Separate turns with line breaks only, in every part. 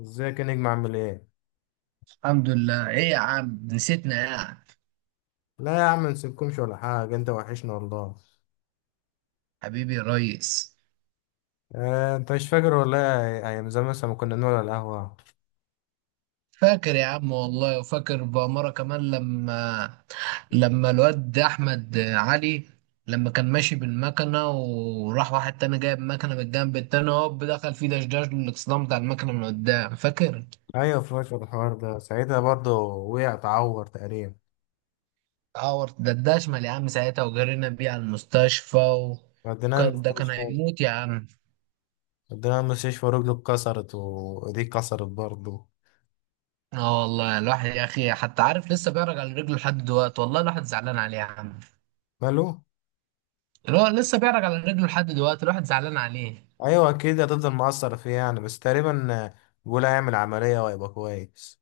ازيك يا نجم عامل ايه؟
الحمد لله. ايه يا عم، نسيتنا يا عم.
لا يا عم منسيبكمش ولا حاجة، انت وحشنا والله.
حبيبي يا ريس.
انت مش فاكر ولا ايه، ايام زمان مثلا ما كنا نقعد على القهوة؟
فاكر يا عم والله، وفاكر بأمارة كمان لما الواد أحمد علي، لما كان ماشي بالمكنة وراح واحد تاني جايب مكنة من الجنب التاني هوب دخل فيه دشداش للإكسدام بتاع المكنة من قدام، فاكر؟
ايوه فاكر الحوار ده، ساعتها برضه وقع اتعور تقريبا.
عور ده اشمل يا عم ساعتها، وجرينا بيه على المستشفى
وديناه
وكان ده كان
المستشفى
هيموت يا عم.
وديناه المستشفى ورجله اتكسرت وايديه اتكسرت برضه.
اه والله الواحد يا اخي، حتى عارف لسه بيرجع على رجله لحد دلوقتي، والله الواحد زعلان عليه يا عم.
ماله؟
اللي هو لسه بيعرج على رجله لحد دلوقتي، الواحد زعلان عليه.
ايوه اكيد هتفضل مقصر فيه يعني، بس تقريبا بيقول هيعمل عملية وهيبقى كويس.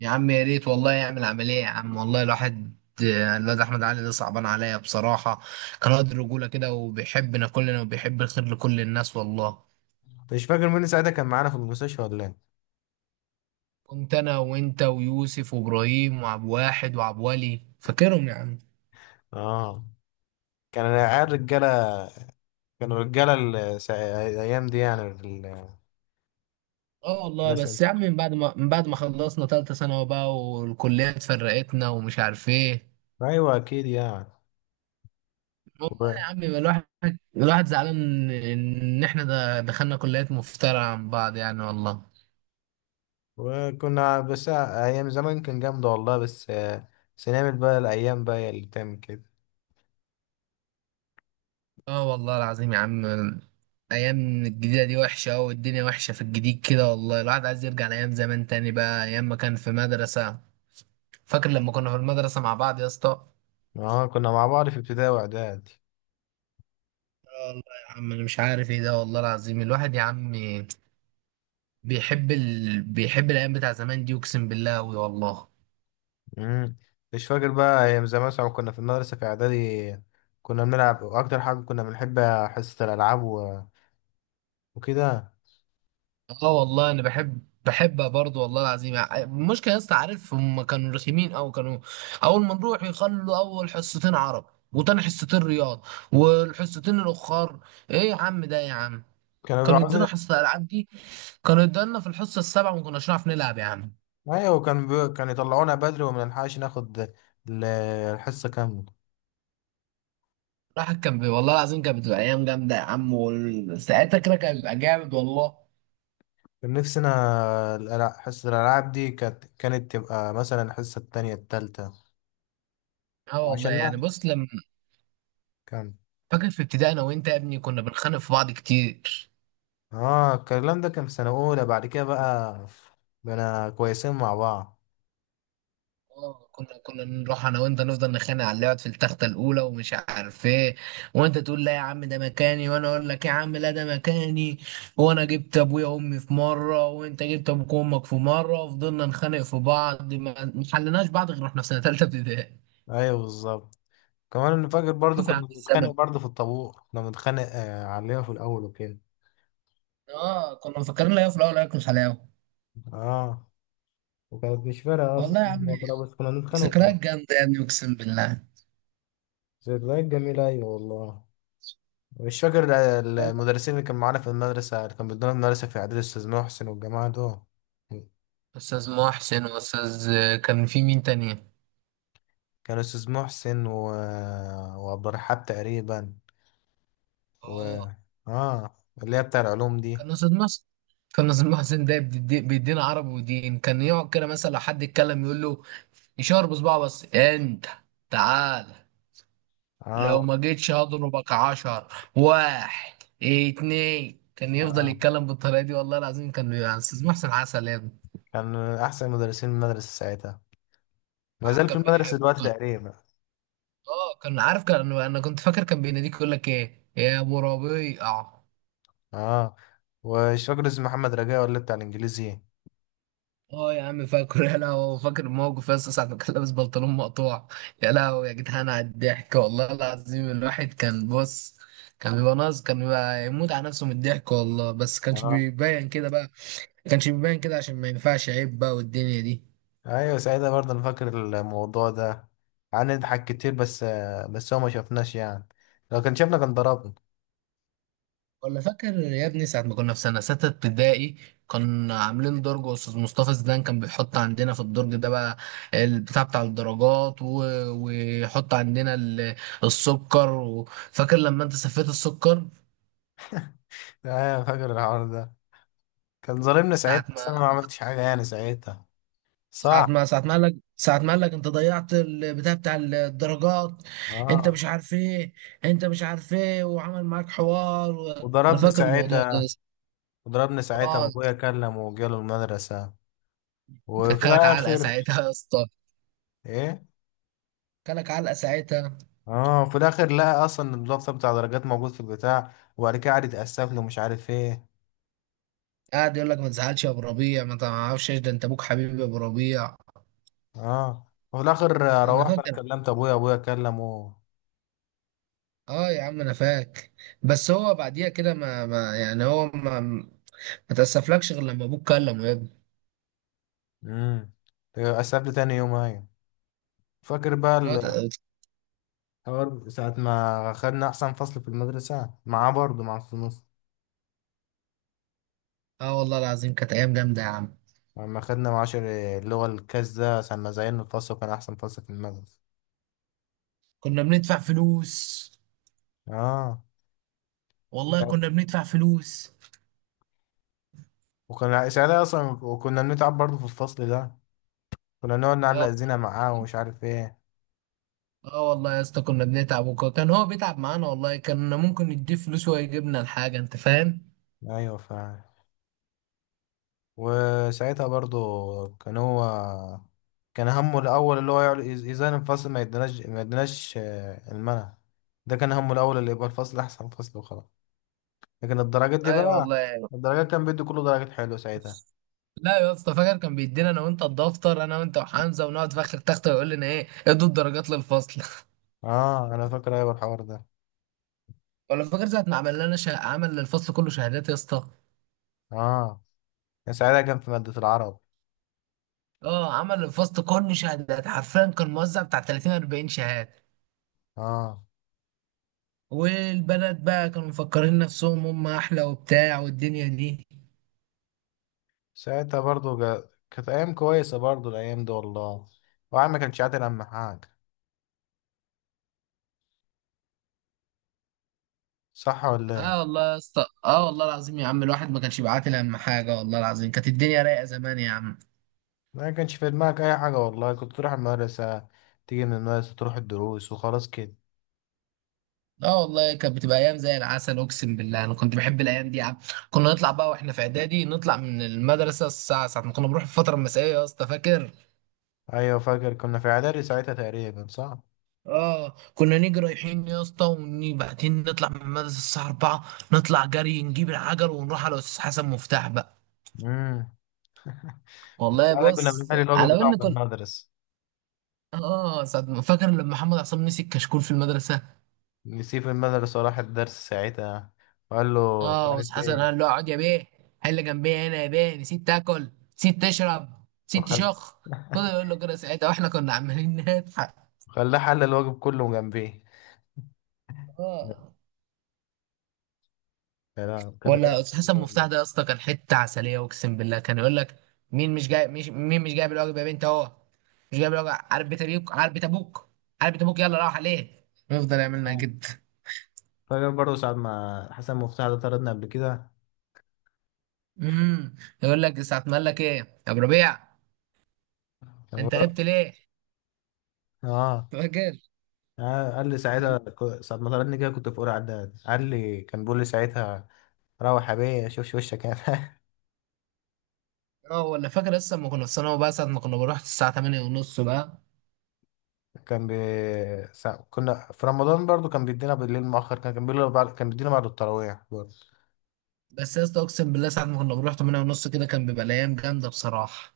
يا عم يا ريت والله يعمل عملية يا عم، والله الواحد الواد احمد علي ده صعبان عليا بصراحة. كان قد رجولة كده وبيحبنا كلنا وبيحب الخير لكل الناس والله.
انت مش فاكر مين ساعتها كان معانا في المستشفى ولا ايه؟
كنت انا وانت ويوسف وابراهيم وعبد واحد وعبد ولي، فاكرهم يا عم.
اه. كان العيال رجالة، كانوا رجالة الأيام دي يعني
اه والله
الناس دي.
بس يا عم، من بعد ما خلصنا تالتة ثانوي بقى والكلية اتفرقتنا ومش عارف ايه.
أيوة أكيد يعني.
والله
و-
يا عم يبقى الواحد زعلان ان احنا ده دخلنا كليات مفترعة عن بعض يعني والله.
وكنا، بس أيام زمان كان جامدة والله، بس بس نعمل بقى، الأيام بقى هي اللي تعمل كده.
اه والله العظيم يا عم. ايام الجديدة دي وحشة أوي والدنيا وحشة في الجديد كده، والله الواحد عايز يرجع لايام زمان تاني بقى، ايام ما كان في مدرسة. فاكر لما كنا في المدرسة مع بعض يا اسطى؟
اه، كنا مع بعض في ابتدائي وإعدادي.
آه والله. يا عم انا مش عارف ايه ده، والله العظيم الواحد يا عم بيحب الايام بتاع زمان دي اقسم بالله أوي والله.
مم. مش فاكر بقى أيام زمان مثلا كنا في المدرسة في إعدادي، كنا بنلعب، وأكتر حاجة كنا بنحب حصة الألعاب وكده.
اه والله انا بحب، برضه والله العظيم. المشكله يا اسطى، عارف هم كانوا رخيمين او كانوا، اول ما نروح يخلوا اول حصتين عرب وتاني حصتين رياض والحصتين الاخر ايه يا عم ده يا عم
كانوا بيبقوا
كانوا يدونا
عاوزين،
حصه الالعاب دي. كانوا يدونا في الحصه السابعه وما كناش نعرف نلعب يا عم.
أيوة. كانوا يطلعونا بدري ومنلحقش ناخد الحصة كاملة.
الواحد والله العظيم كانت بتبقى ايام جامده يا عم، وساعتها كده كان بيبقى جامد والله.
كان نفسي انا حصة الالعاب دي كانت تبقى مثلا الحصة التانية التالتة،
اه والله
وعشان
يعني
نعرف
بص لما،
كان.
فاكر في ابتدائي انا وانت يا ابني كنا بنخانق في بعض كتير.
اه، الكلام ده كان في سنة اولى، بعد كده بقى بقينا كويسين مع بعض.
اه كنا نروح انا وانت نفضل نخانق على اللي يقعد في التخته الاولى ومش عارف ايه، وانت تقول لا يا عم ده مكاني وانا اقول لك يا عم لا ده مكاني، وانا جبت ابويا وامي في مره وانت جبت ابوك وامك في مره وفضلنا نخانق في بعض ما حلناش بعض غير واحنا في سنه ثالثه ابتدائي.
ايوه بالظبط. كمان انا فاكر برضو
شوف يا عم
كنا بنتخانق
الزمن.
برضو في الطابور، كنا بنتخانق عليها في الاول وكده.
اه كنا مفكرين لا في الاول هياكل حلاوه.
اه، وكانت مش فارقة اصلا،
والله يا عم.
وخلاص، بس كنا بنتخانق
ذكريات
وخلاص.
جامده يا ابني اقسم بالله.
ذكريات جميلة، ايوه والله. مش فاكر
والله.
المدرسين اللي كان معانا في المدرسة، اللي كان بيدونا المدرسة في إعدادي، الأستاذ محسن والجماعة دول؟
استاذ محسن واستاذ كان في مين تاني؟
كان استاذ محسن، وعبد الرحاب تقريبا، و
اه
اه، اللي هي بتاع العلوم دي.
كان ناصر مصر، كان ناصر محسن ده بيدينا عربي ودين. كان يقعد كده مثلا لو حد يتكلم يقول له، يشاور بصباعه بس، انت تعال لو
اه.
ما جيتش هضربك عشر. واحد، اتنين. كان يفضل
اه،
يتكلم بالطريقه دي والله العظيم. كان يعني استاذ محسن عسل يا ابني.
كان من احسن مدرسين المدرسه ساعتها، ما
الواحد
زال في
كان
المدرسه
بيحبه.
دلوقتي
كان،
تقريبا.
اه كان عارف، كان انا كنت فاكر كان بيناديك يقول لك ايه يا ابو ربيع.
اه. ومش فاكر اسمه محمد رجاء ولا بتاع الانجليزي؟
اه يا عم فاكر، يا لهوي فاكر الموقف يا اسطى، ساعة ما كان لابس بنطلون مقطوع. يا لهوي يا جدعان على الضحك، والله العظيم الواحد كان بص. كان بيبقى يموت على نفسه من الضحك والله، بس كانش
اه.
بيبين كده بقى. كانش بيبين كده عشان ما ينفعش عيب بقى والدنيا دي.
ايوه ساعتها برضه انا فاكر الموضوع ده، قعدنا نضحك كتير بس. بس هو ما شافناش يعني، لو كان شافنا كان ضربنا.
ولا فاكر يا ابني ساعة ما كنا في سنة ستة ابتدائي، كنا عاملين درج وأستاذ مصطفى زيدان كان بيحط عندنا في الدرج ده بقى، البتاع بتاع الدرجات، و... ويحط عندنا ال... السكر. و... فاكر لما أنت سفيت السكر؟
ايوه فاكر الحوار ده، كان ظالمنا
ساعة
ساعتها، بس
ما
انا ما عملتش حاجه يعني ساعتها. صح.
ساعة ما قال لك أنت ضيعت البتاع بتاع الدرجات، أنت
اه.
مش عارف إيه، وعمل معاك حوار. و... أنا
وضربني
فاكر الموضوع ده.
ساعتها وضربني ساعتها
آه،
وابويا كلم وجاله المدرسة.
ده
وفي
كلك علقة
الاخر.
ساعتها يا اسطى.
ايه.
كلك علقة ساعتها.
اه، في الاخر لقى اصلا الدفتر بتاع درجات موجود في البتاع، وبعد كده قعد يتأسف له مش عارف ايه.
قاعد يقول لك ما تزعلش يا ابو ربيع، ما تعرفش إيش ده، انت ابوك حبيبي يا ابو ربيع.
اه. وفي الاخر
انا
روحت انا
فاكر.
كلمت ابويا، ابويا كلمه.
اه يا عم انا فاكر. بس هو بعديها كده ما يعني هو ما تاسفلكش غير لما ابوك كلمه يا ابني.
امم. اتأسف لي تاني يوم، ايوه. فاكر بقى
هو تأ-
الحوار ساعة ما خدنا أحسن فصل في المدرسة معاه برضه مع الفصول،
اه والله العظيم كانت ايام جامده يا عم.
لما خدنا معاشر اللغة الكاس ده عشان ما زينا الفصل، وكان أحسن فصل في المدرسة.
كنا بندفع فلوس.
اه.
والله كنا بندفع فلوس.
وكنا ساعتها اصلا وكنا بنتعب برضه في الفصل ده، كنا نقعد
اه.
نعلق زينة معاه ومش عارف ايه.
آه والله يا اسطى كنا بنتعب وكان هو بيتعب معانا والله. كان ممكن نديه فلوس ويجيبنا الحاجه، انت فاهم.
ايوه. وساعتها برضه كان هو، كان همه الاول اللي هو ازاي الفصل ما يديناش المنع. ده كان همه الاول اللي يبقى الفصل احسن فصل وخلاص، لكن الدرجات دي
ايوه
بقى،
والله.
الدرجات كان بيدي كله درجات حلوه ساعتها.
لا يا اسطى، فاكر كان بيدينا انا وانت الدفتر، انا وانت وحمزه، ونقعد في اخر تخته ويقول لنا ايه، ادوا الدرجات للفصل
اه. انا فاكر ايوه الحوار ده
ولا فاكر ساعه ما عمل للفصل كله شهادات يا اسطى؟
اه كان ساعتها كان في مادة العرب.
اه عمل للفصل كله شهادات حرفيا، كان موزع بتاع 30 40 شهاده.
اه.
والبنات بقى كانوا مفكرين نفسهم هم احلى وبتاع والدنيا دي.
ساعتها برضو كانت أيام كويسة برضو الأيام دي والله، وعم ما كانش عاتل أهم حاجة، صح ولا
اه
إيه؟
والله يا اسطى، اه والله العظيم يا عم الواحد ما كانش بيعاتل اهم حاجه. والله العظيم كانت الدنيا رايقه زمان يا عم.
ما كانش في دماغك أي حاجة والله، كنت تروح المدرسة، تيجي من المدرسة تروح الدروس وخلاص كده.
اه والله كانت بتبقى ايام زي العسل، اقسم بالله انا كنت بحب الايام دي يا عم. كنا نطلع بقى واحنا في اعدادي، نطلع من المدرسه الساعه، ساعه ما كنا بنروح في الفتره المسائيه يا اسطى، فاكر.
أيوة فاكر كنا في إعدادي ساعتها تقريبا صح؟
اه كنا نيجي رايحين يا اسطى وبعدين نطلع من المدرسه الساعه 4. نطلع جري نجيب العجل ونروح على استاذ حسن مفتاح بقى.
امم.
والله
ساعتها كنا
بص
بنحل الواجب
على
بتاعه
ان
في
كنا،
المدرسة،
اه ساعة ما- فاكر لما محمد عصام مسك كشكول في المدرسه.
نسيه في المدرسة وراح الدرس ساعتها، وقال له مش
اه
عارف
بس حسن
إيه.
قال له اقعد يا بيه، حل جنبي هنا يا بيه، نسيت تاكل، نسيت تشرب، نسيت
وخل-
تشخ. فضل يقول له كده ساعتها واحنا كنا عمالين نضحك.
خلاه حل الواجب كله جنبيه. لا.
اه،
لا، كانت أيام
ولا استاذ حسن
جامدة
مفتاح
والله.
ده يا اسطى كان حته عسليه اقسم بالله. كان يقول لك مين مش جايب الواجب يا بنت اهو، مش جايب الواجب، عارف بيت ابوك، عارف بيت ابوك، عارف بيت ابوك، يلا راح عليه يفضل يعملنا جد.
فاكر برضه ساعة ما حسن مفتاح ده طردنا قبل كده؟
امم يقول لك ساعه ما قال لك ايه يا ابو ربيع،
كان
انت
هو-
غبت ليه؟
اه.
فاكر؟
قال لي ساعتها ساعة ما طردني كده، كنت في أولى إعداد، قال لي كان بيقول لي ساعتها: روح يا بيه شوفش وشك يعني.
اه، ولا فاكر لسه لما كنا في ثانوي بقى ساعة ما كنا بنروح الساعة 8 ونص بقى؟
كان بي... كنا في رمضان برضه، كان بيدينا بالليل مؤخر، كان بيقول كان بيدينا بعد التراويح برضه.
بس يا اسطى اقسم بالله ساعة ما كنا بنروح 8 ونص كده كان بيبقى الأيام جامدة بصراحة.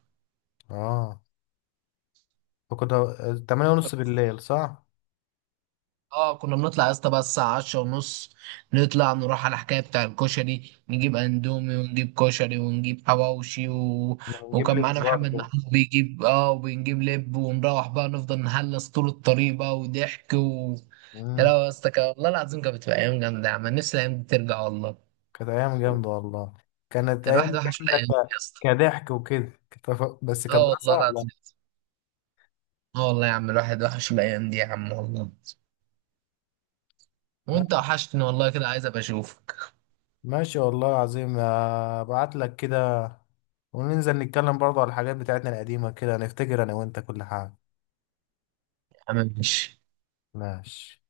اه. فكنا تمانية
كان-
ونص بالليل، صح؟
اه كنا بنطلع يا اسطى بقى الساعة 10 ونص. نطلع نروح على الحكاية بتاع الكشري، نجيب اندومي ونجيب كشري ونجيب حواوشي. و...
كنا بنجيب
وكان
لب
معانا محمد
برضه.
محمود بيجيب، اه، وبنجيب لب ونروح بقى نفضل نهلس طول الطريق بقى وضحك. و... يا
مم.
لهوي يا اسطى والله العظيم كانت بتبقى أيام جامدة يا عم، نفسي الأيام دي ترجع والله.
كانت أيام جامدة والله، كانت
كان
أيام
الواحد وحش
جامدة
الأيام دي يا اسطى.
كضحك وكده بس
اه والله
كدراسة
لا.
لا.
اه والله يا عم الواحد وحش الايام دي يا عم والله. وانت وحشتني والله، كده عايز ابقى اشوفك.
ماشي والله العظيم، ابعت لك كده وننزل نتكلم برضه على الحاجات بتاعتنا القديمة كده، نفتكر انا وانت كل حاجة.
يا عم ماشي.
ماشي.